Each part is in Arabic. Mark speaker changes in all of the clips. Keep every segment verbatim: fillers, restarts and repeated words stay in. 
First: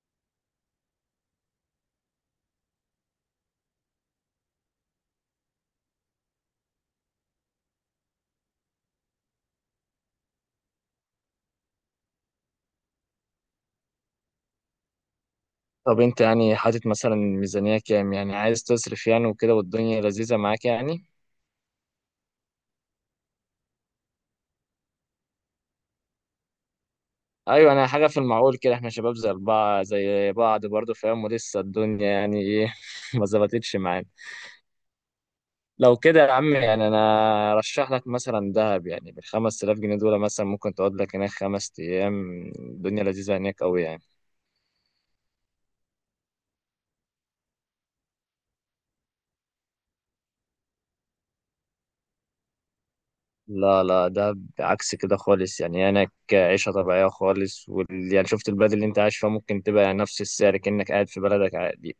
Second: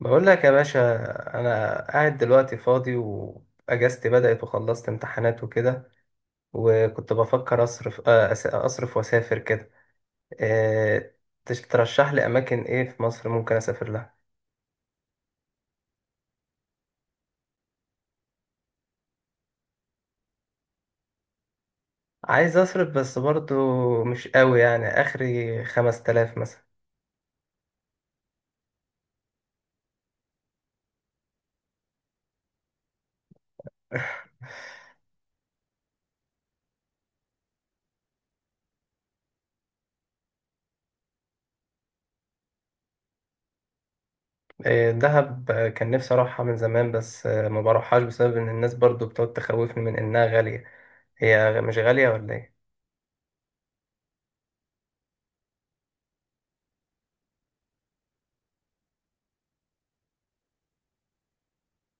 Speaker 1: بقول لك يا باشا، انا قاعد دلوقتي فاضي واجازتي بدأت وخلصت امتحانات وكده. وكنت بفكر اصرف آه، أس- اصرف واسافر كده. آه، تش- ترشح لي اماكن ايه في مصر ممكن اسافر لها.
Speaker 2: طب انت يعني حاطط مثلا ميزانية كام؟ يعني عايز تصرف يعني وكده والدنيا لذيذة معاك يعني.
Speaker 1: عايز اصرف، بس برضو مش قوي، يعني اخري خمس تلاف مثلا.
Speaker 2: ايوه انا حاجة في المعقول كده، احنا شباب زي بعض زي بعض برضه فاهم، ولسه الدنيا يعني ايه ما ظبطتش معانا. لو كده يا عم يعني انا ارشح لك مثلا دهب، يعني بالخمس تلاف جنيه دول مثلا ممكن تقعد لك هناك خمس ايام، الدنيا لذيذة هناك قوي يعني.
Speaker 1: آه، دهب آه، كان نفسي اروحها من زمان، بس آه، ما بروحهاش بسبب ان الناس برضو بتقعد تخوفني من انها غالية. هي غ- مش غالية ولا
Speaker 2: لا لا، ده عكس كده خالص يعني، هناك عيشة طبيعية خالص وال... يعني شفت البلد اللي انت عايش فيها، ممكن تبقى يعني نفس السعر كأنك قاعد في بلدك عادي.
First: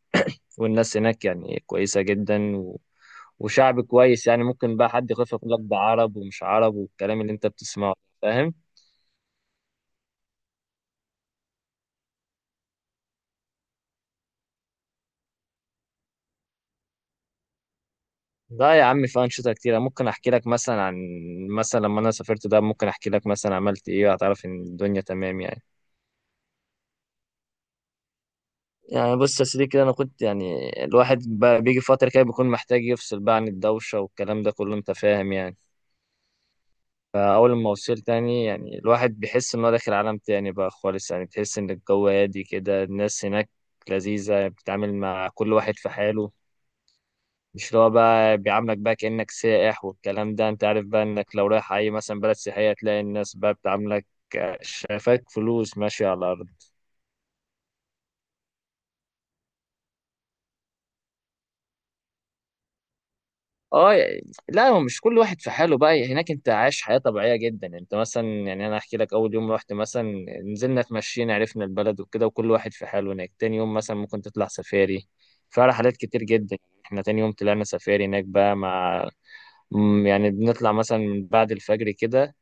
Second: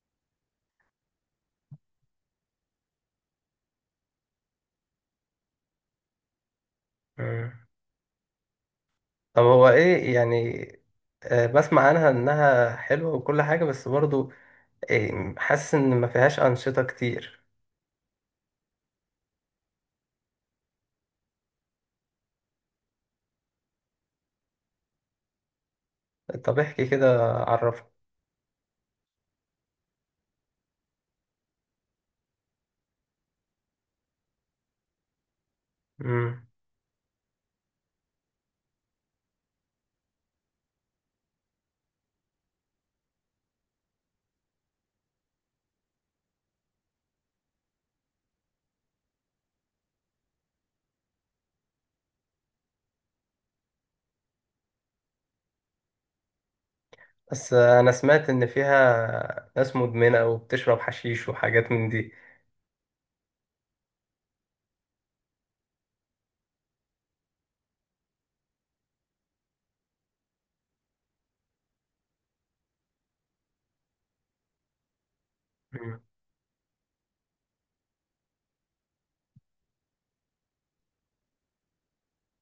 Speaker 2: والناس هناك يعني كويسة جدا و... وشعب كويس يعني. ممكن بقى حد يخاف يقول لك ده عرب ومش عرب والكلام اللي انت
Speaker 1: ايه؟
Speaker 2: بتسمعه فاهم.
Speaker 1: طب هو ايه يعني؟ آه، بسمع عنها انها حلوة وكل حاجة، بس برضو آه، حاسس ان ما فيهاش انشطة كتير.
Speaker 2: لا يا عم، في أنشطة كتيرة. ممكن أحكي لك مثلا عن مثلا لما أنا سافرت، ده ممكن أحكي لك مثلا عملت إيه، هتعرف إن الدنيا تمام يعني.
Speaker 1: طب احكي كده، عرفني.
Speaker 2: يعني بص يا سيدي كده، أنا كنت يعني الواحد بقى بيجي فترة كده بيكون محتاج يفصل بقى عن الدوشة والكلام ده كله، أنت فاهم يعني.
Speaker 1: امم
Speaker 2: فأول ما وصلت تاني، يعني الواحد بيحس إن هو داخل عالم تاني بقى خالص، يعني بتحس إن الجو هادي كده، الناس هناك لذيذة، بتتعامل مع كل واحد في حاله. مش اللي هو بقى بيعاملك بقى كأنك سائح، والكلام ده أنت عارف بقى، إنك لو رايح أي مثلا بلد سياحية تلاقي الناس بقى بتعاملك آه، شايفاك فلوس ماشية على الأرض.
Speaker 1: بس آه، انا سمعت ان فيها ناس مدمنة وبتشرب حشيش وحاجات من دي.
Speaker 2: اه يعني، لا هو مش كل واحد في حاله بقى، يعني هناك انت عايش حياة طبيعية جدا. انت مثلا يعني انا احكي لك، اول يوم رحت مثلا نزلنا اتمشينا عرفنا البلد وكده وكل واحد في حاله هناك. تاني يوم مثلا ممكن تطلع سفاري، فعلا حاجات
Speaker 1: مم.
Speaker 2: كتير جدا. احنا تاني يوم طلعنا سفاري هناك بقى مع مم، يعني بنطلع مثلا من بعد الفجر كده،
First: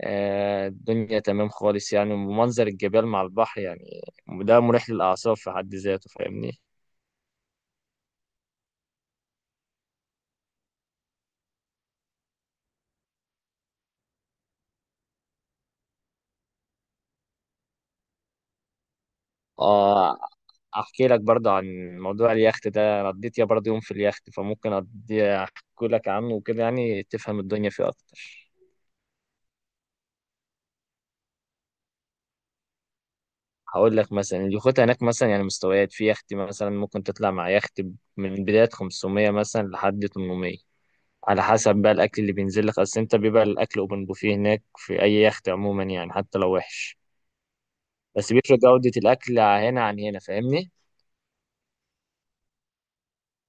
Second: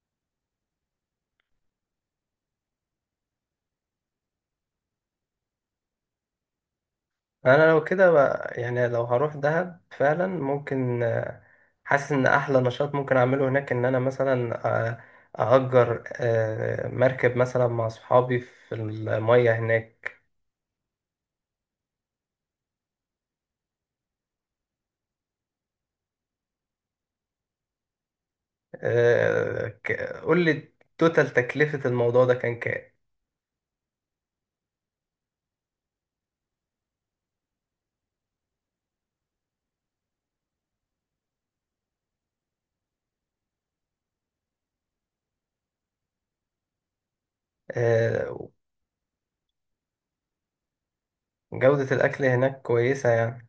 Speaker 2: آه، الدنيا تمام خالص يعني، ومنظر الجبال مع البحر يعني، ده مريح للأعصاب في حد ذاته، فاهمني.
Speaker 1: انا لو كده بقى- يعني لو هروح دهب فعلا ممكن. آه، حاسس ان احلى نشاط ممكن اعمله هناك ان انا مثلا آه، اجر آه، مركب مثلا مع صحابي في المية هناك.
Speaker 2: اه احكي لك برضه عن موضوع اليخت ده، انا قضيت يا برضه يوم في اليخت فممكن أقضي احكي لك عنه وكده، يعني تفهم الدنيا فيه اكتر.
Speaker 1: آه، ك- قول لي، توتال تكلفة الموضوع ده كان كام؟
Speaker 2: هقول لك مثلا، اليخوت هناك مثلا يعني مستويات. في يخت مثلا ممكن تطلع مع يخت من بداية خمسمية مثلا لحد تمنمية، على حسب بقى الاكل اللي بينزل لك. اصل انت بيبقى الاكل اوبن بوفيه هناك في اي يخت عموما يعني، حتى لو وحش بس
Speaker 1: آه،
Speaker 2: بيفرق جودة الاكل هنا عن هنا، فاهمني.
Speaker 1: جودة الأكل هناك كويسة يعني.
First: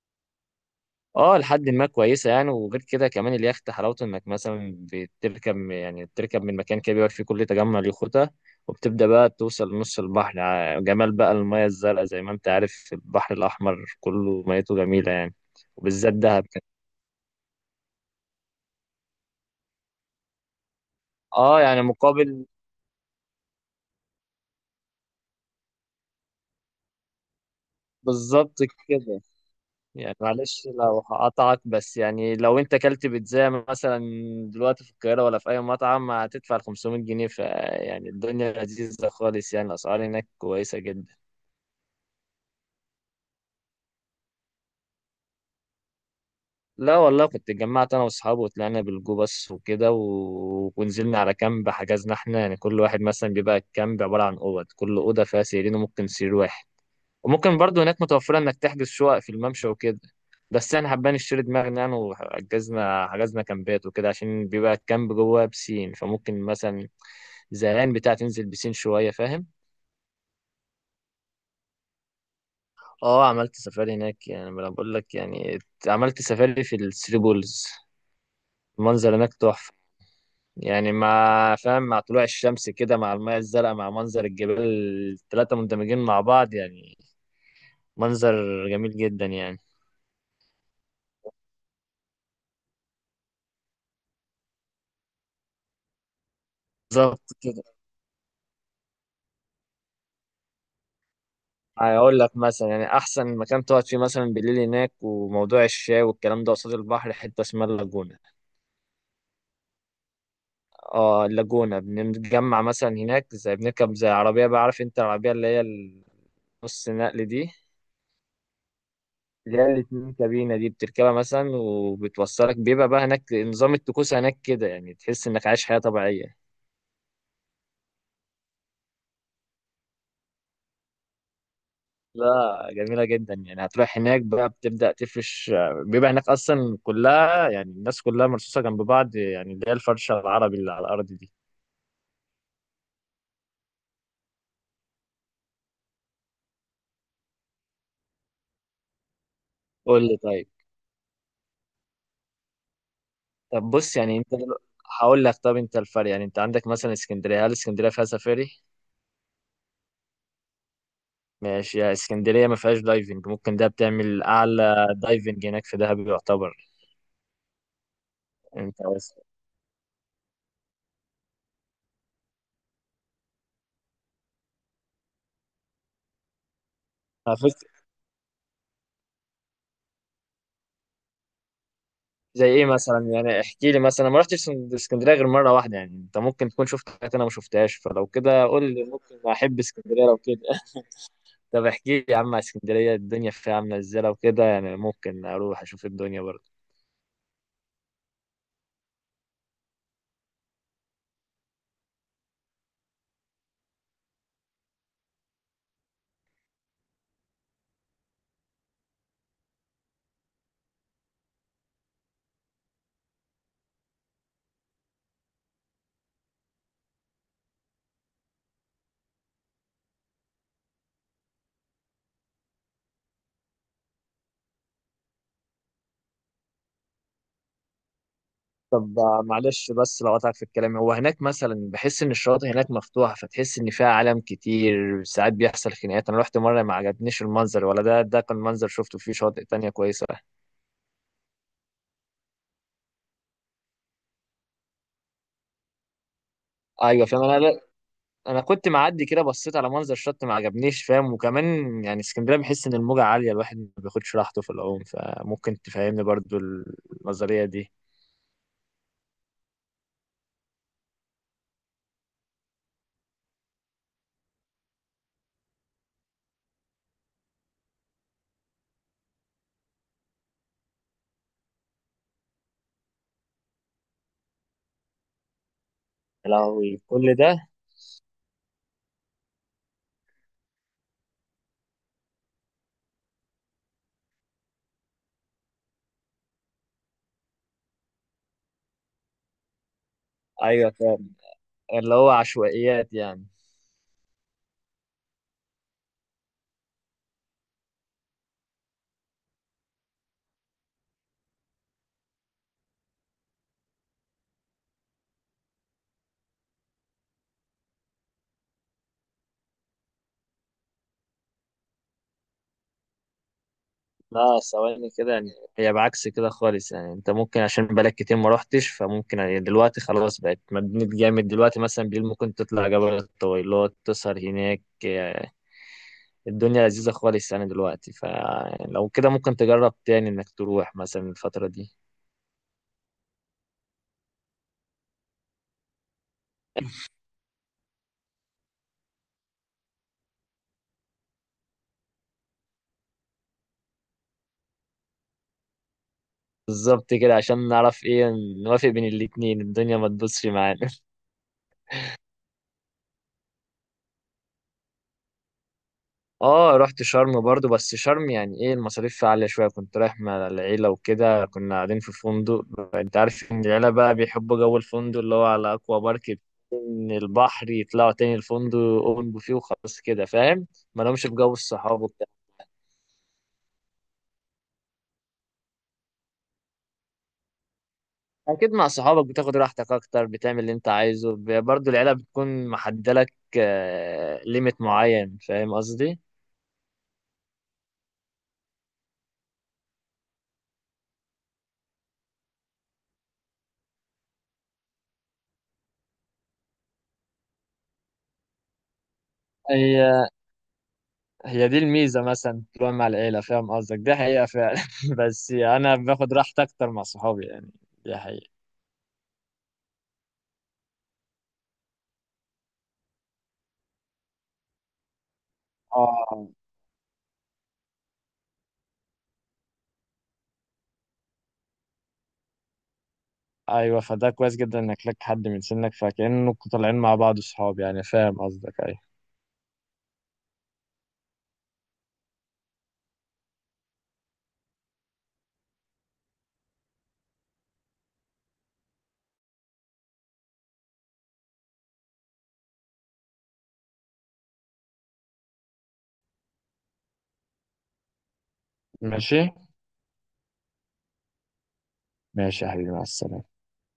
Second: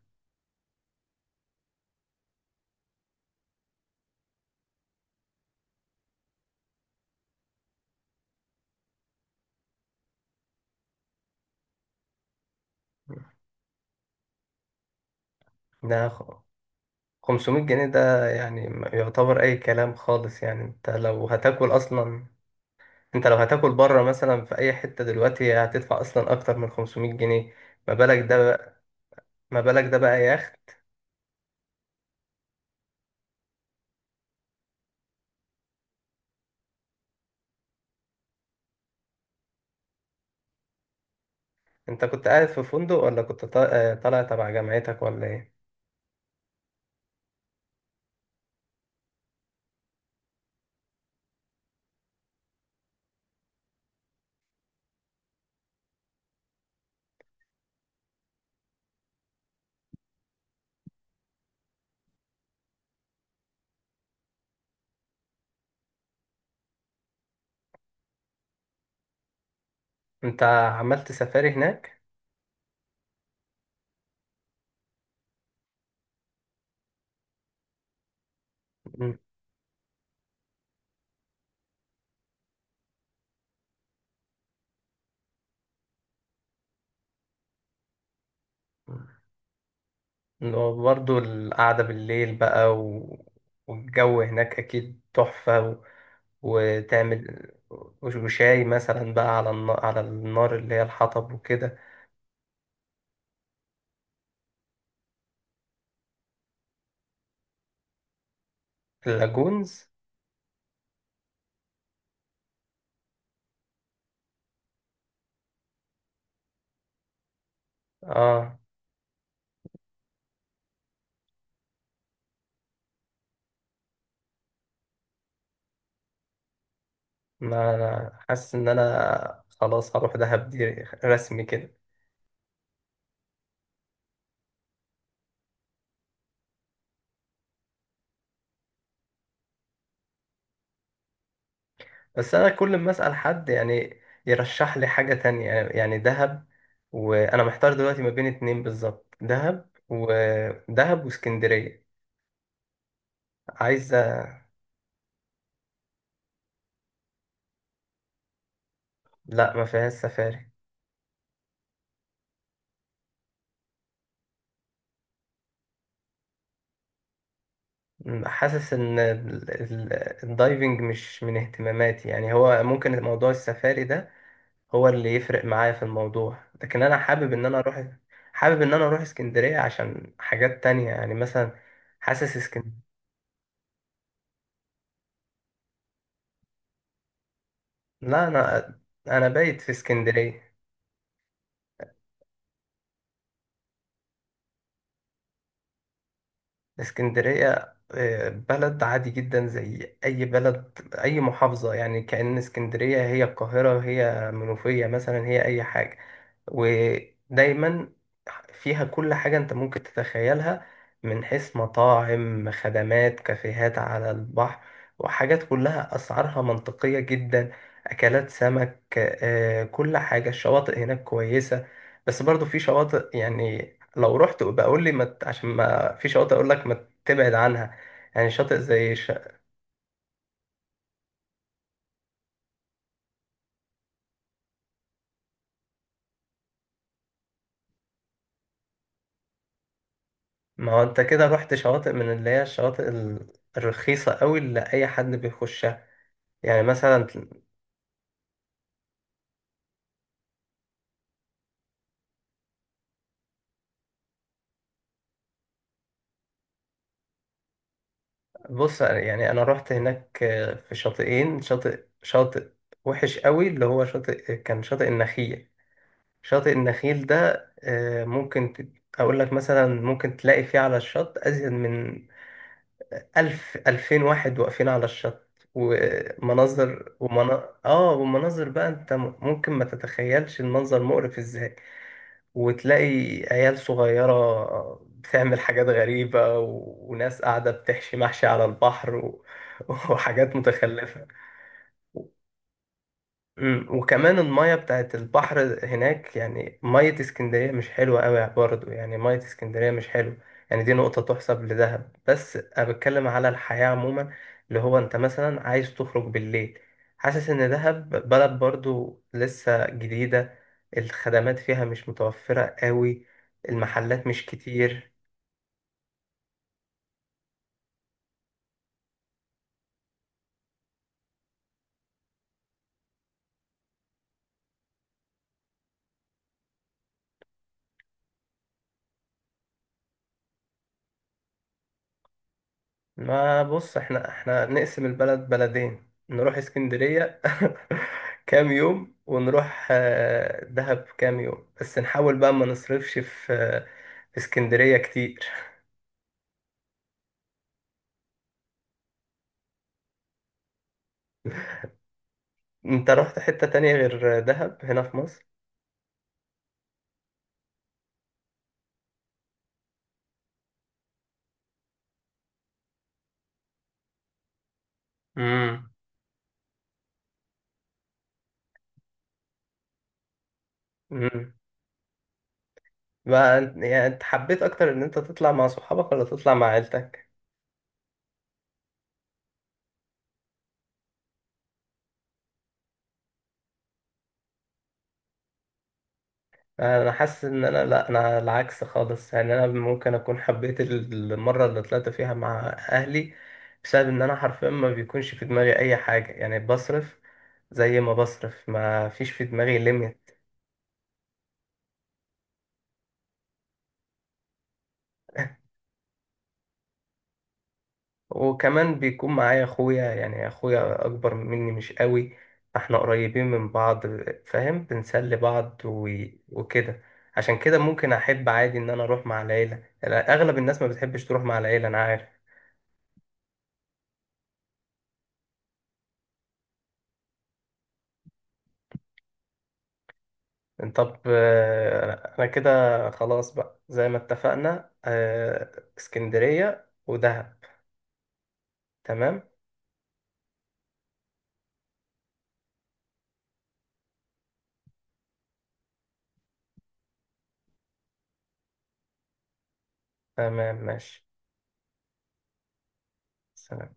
Speaker 2: اه لحد ما كويسه يعني. وغير كده كمان اليخت حلاوته انك مثلا بتركب، يعني بتركب من مكان كده بيبقى فيه كل تجمع اليخوتة، وبتبدأ بقى توصل نص البحر. ع- جمال بقى المياه الزرقاء، زي ما انت عارف البحر الأحمر كله ميته جميلة يعني،
Speaker 1: ده
Speaker 2: وبالذات
Speaker 1: خ-
Speaker 2: دهب كده.
Speaker 1: خمسمية جنيه ده يعني ما يعتبر أي كلام خالص، يعني أنت لو
Speaker 2: اه
Speaker 1: هتاكل
Speaker 2: يعني
Speaker 1: أصلا،
Speaker 2: مقابل.
Speaker 1: أنت لو هتاكل بره مثلا في أي حتة دلوقتي هتدفع أصلا أكتر من خمسمئة جنيه. ما بالك ده
Speaker 2: بالظبط
Speaker 1: بقى،
Speaker 2: كده.
Speaker 1: ما بالك ده
Speaker 2: يعني
Speaker 1: بقى يخت.
Speaker 2: معلش لو هقطعك بس، يعني لو انت كلت بيتزا مثلا دلوقتي في القاهرة ولا في أي مطعم هتدفع خمسمية جنيه، فيعني الدنيا لذيذة خالص يعني، الأسعار هناك كويسة جدا.
Speaker 1: أنت كنت قاعد في فندق ولا كنت طا- آه، طالع تبع جامعتك ولا إيه؟
Speaker 2: لا والله، كنت اتجمعت انا واصحابي وطلعنا بالجو بس وكده و... ونزلنا على كامب. حجزنا احنا يعني كل واحد مثلا بيبقى الكامب عباره عن اوض، كل اوضه فيها سريرين وممكن سرير واحد. وممكن برضه هناك متوفره انك تحجز شقق في الممشى وكده، بس انا حبان اشتري دماغنا يعني وحجزنا حجزنا كامبات وكده، عشان بيبقى الكامب جوه بسين، فممكن مثلا زهقان بتاع تنزل بسين شويه، فاهم.
Speaker 1: أنت عملت سفاري هناك.
Speaker 2: اه عملت سفاري هناك يعني، ما انا بقول لك يعني عملت سفاري في الثري بولز. المنظر هناك تحفه يعني، مع فاهم مع طلوع الشمس كده مع المياه الزرقاء مع منظر الجبال، التلاتة مندمجين مع بعض يعني، منظر جميل
Speaker 1: مم.
Speaker 2: جدا يعني.
Speaker 1: برضه القعدة بالليل بقى و... والجو هناك أكيد تحفة و...
Speaker 2: بالظبط
Speaker 1: وتعمل
Speaker 2: كده.
Speaker 1: وش- وشاي مثلا بقى على النار، على النار اللي هي الحطب وكده.
Speaker 2: هقول لك مثلا، يعني أحسن مكان تقعد فيه مثلا بالليل هناك، وموضوع الشاي والكلام ده، قصاد البحر حتة اسمها اللاجونة.
Speaker 1: اللاجونز.
Speaker 2: اه اللاجونة. بنتجمع مثلا هناك، زي بنركب زي عربية بقى، عارف انت العربية اللي هي النص نقل دي،
Speaker 1: اه،
Speaker 2: اللي هي الاتنين كابينة دي. بتركبها مثلا وبتوصلك، بيبقى بقى هناك نظام الطقوس هناك كده، يعني تحس انك عايش حياة طبيعية.
Speaker 1: ما أنا حاسس إن أنا خلاص هروح دهب دي، رسمي كده.
Speaker 2: لا جميلة جدا يعني. هتروح هناك بقى بتبدأ تفرش. بيبقى هناك أصلا كلها يعني الناس كلها مرصوصة جنب بعض يعني، اللي هي الفرشة العربي اللي على الأرض دي.
Speaker 1: بس أنا كل ما أسأل حد يعني يرشح لي حاجة تانية، يعني دهب. وأنا محتار دلوقتي ما بين اتنين بالظبط: دهب
Speaker 2: قول لي طيب.
Speaker 1: ودهب واسكندرية.
Speaker 2: طب
Speaker 1: عايزة.
Speaker 2: بص يعني أنت دلو- هقول لك. طب أنت الفرق يعني، أنت عندك مثلا اسكندرية، هل اسكندرية فيها سفاري؟
Speaker 1: لا، ما فيهاش سفاري.
Speaker 2: ماشي، يا اسكندرية ما فيهاش دايفنج، ممكن ده بتعمل أعلى دايفنج هناك في دهب يعتبر.
Speaker 1: م- حاسس
Speaker 2: أنت
Speaker 1: ان ال- ال- الدايفنج مش من اهتماماتي، يعني هو ممكن موضوع السفاري ده هو اللي يفرق معايا في الموضوع. لكن انا حابب ان
Speaker 2: بس.
Speaker 1: انا اروح، حابب ان انا اروح اسكندرية عشان حاجات تانية، يعني مثلا حاسس
Speaker 2: زي ايه
Speaker 1: اسكندرية.
Speaker 2: مثلا؟ يعني احكي لي مثلا، ما رحتش اسكندريه غير مره واحده يعني، انت ممكن تكون شفت حاجات انا ما شفتهاش، فلو
Speaker 1: لا،
Speaker 2: كده
Speaker 1: انا
Speaker 2: قول لي،
Speaker 1: انا
Speaker 2: ممكن احب
Speaker 1: بايت في
Speaker 2: اسكندريه لو كده.
Speaker 1: اسكندرية.
Speaker 2: طب احكي لي يا عم على اسكندريه، الدنيا فيها عامله ازاي؟ لو كده يعني ممكن اروح اشوف الدنيا برضه.
Speaker 1: اسكندرية آه، بلد عادي جدا زي اي بلد، اي محافظة. يعني كأن اسكندرية هي القاهرة، هي منوفية مثلا، هي اي حاجة. ودايما فيها كل حاجة انت ممكن تتخيلها، من حيث مطاعم، خدمات، كافيهات على البحر، وحاجات كلها أسعارها منطقية جدا. أكلات سمك، آه، كل حاجة. الشواطئ هناك كويسة، بس برضو في شواطئ، يعني لو رحت بقول لي مت عشان ما في شواطئ، أقول لك ما تبعد عنها. يعني شاطئ زي
Speaker 2: طب
Speaker 1: ش...
Speaker 2: آه، معلش بس لو قطعت في الكلام، هو هناك مثلا بحس ان الشواطئ هناك مفتوحه، فتحس ان فيها عالم كتير ساعات بيحصل خناقات. انا رحت مره ما عجبنيش المنظر، ولا ده، ده كان منظر شفته، فيه شواطئ تانية كويسه.
Speaker 1: ما هو انت كده رحت شواطئ من اللي هي الشواطئ ال- الرخيصة قوي، اللي أي حد بيخشها، يعني
Speaker 2: ايوه
Speaker 1: مثلا.
Speaker 2: فاهم انا. انا كنت معدي كده بصيت على منظر الشط ما عجبنيش، فاهم. وكمان يعني اسكندريه بحس ان الموجه عاليه، الواحد ما بياخدش راحته في العوم، فممكن تفهمني برضو النظريه دي.
Speaker 1: بص يعني، انا رحت هناك آه، في شاطئين. شاطئ شاطئ وحش قوي اللي هو شاطئ، كان شاطئ النخيل. شاطئ النخيل ده آه، ممكن ت- اقول لك مثلا ممكن تلاقي فيه على الشط ازيد من ألف، ألفين واحد واقفين على الشط.
Speaker 2: يا لهوي
Speaker 1: ومناظر،
Speaker 2: كل ده!
Speaker 1: ومنا... اه، ومناظر بقى، انت م- ممكن ما تتخيلش المنظر مقرف ازاي. وتلاقي عيال صغيرة بتعمل حاجات غريبة و... وناس قاعدة بتحشي محشي على البحر و... وحاجات
Speaker 2: ايوه
Speaker 1: متخلفة.
Speaker 2: فاهم، اللي هو عشوائيات يعني.
Speaker 1: مم. وكمان المية بتاعت البحر هناك، يعني مية اسكندرية مش حلوة قوي برضه، يعني مية اسكندرية مش حلوة. يعني دي نقطة تحسب لدهب. بس أنا بتكلم على الحياة عموما، اللي هو أنت مثلا عايز تخرج بالليل، حاسس إن دهب بلد برضه لسه جديدة، الخدمات فيها مش متوفرة قوي، المحلات مش
Speaker 2: لا ثواني
Speaker 1: كتير.
Speaker 2: كده يعني، هي بعكس كده خالص يعني. انت ممكن عشان بقالك كتير ما روحتش، فممكن يعني دلوقتي خلاص بقت مدينة جامد. دلوقتي مثلا بالليل ممكن تطلع جبل الطويلات تسهر هناك، الدنيا لذيذة خالص يعني دلوقتي. فلو كده ممكن تجرب تاني انك تروح مثلا الفترة دي.
Speaker 1: ما بص، احنا احنا نقسم البلد بلدين، نروح اسكندرية كام يوم ونروح آه، دهب كام يوم، بس نحاول بقى ما نصرفش في آه، في اسكندرية كتير.
Speaker 2: بالظبط كده، عشان نعرف ايه، نوافق بين الاتنين الدنيا ما تبصش معانا.
Speaker 1: انت رحت حتة تانية غير دهب هنا في مصر؟
Speaker 2: اه رحت شرم برضو، بس شرم يعني ايه المصاريف فيها عالية شوية. كنت رايح مع العيلة وكده، كنا قاعدين في فندق. انت عارف ان العيلة بقى بيحبوا جو الفندق اللي هو على
Speaker 1: امم
Speaker 2: اكوا بارك، من البحر يطلعوا تاني الفندق، اوبن بوفيه وخلاص كده فاهم، ما لهمش
Speaker 1: امم
Speaker 2: بجو الصحاب وبتاع.
Speaker 1: بقى يعني، انت حبيت اكتر ان انت تطلع مع صحابك ولا تطلع مع عيلتك؟
Speaker 2: اكيد مع صحابك بتاخد راحتك اكتر، بتعمل اللي انت عايزه. ب- برضو العيله بتكون محدده لك ليميت معين، فاهم قصدي.
Speaker 1: آه، انا حاسس ان انا، لا، انا العكس خالص، يعني انا ممكن اكون حبيت المره اللي طلعت فيها مع اهلي، بسبب ان انا حرفيا ما بيكونش في دماغي اي حاجه، يعني بصرف زي ما بصرف، ما فيش في دماغي
Speaker 2: هي
Speaker 1: ليميت.
Speaker 2: هي دي الميزه، مثلا تروح مع العيله، فاهم قصدك، دي حقيقه فعلا. بس انا باخد راحتي اكتر مع صحابي يعني، دي حقيقه.
Speaker 1: وكمان بيكون معايا اخويا، يعني اخويا اكبر مني مش قوي، فاحنا قريبين من بعض، فاهم، بنسلي بعض و...
Speaker 2: اه
Speaker 1: وكده. عشان كده ممكن احب عادي ان انا اروح مع العيله، يعني اغلب الناس ما بتحبش تروح مع العيله، انا عارف.
Speaker 2: ايوه، فده كويس جدا انك لك حد من سنك، فكأنكم طالعين مع بعض صحاب يعني، فاهم قصدك. ايوه
Speaker 1: طب آه، انا كده خلاص بقى، زي ما اتفقنا آه، اسكندرية ودهب. تمام.
Speaker 2: ماشي.
Speaker 1: تمام، ماشي.
Speaker 2: ماشي يا حبيبي، مع السلامه.
Speaker 1: سلام.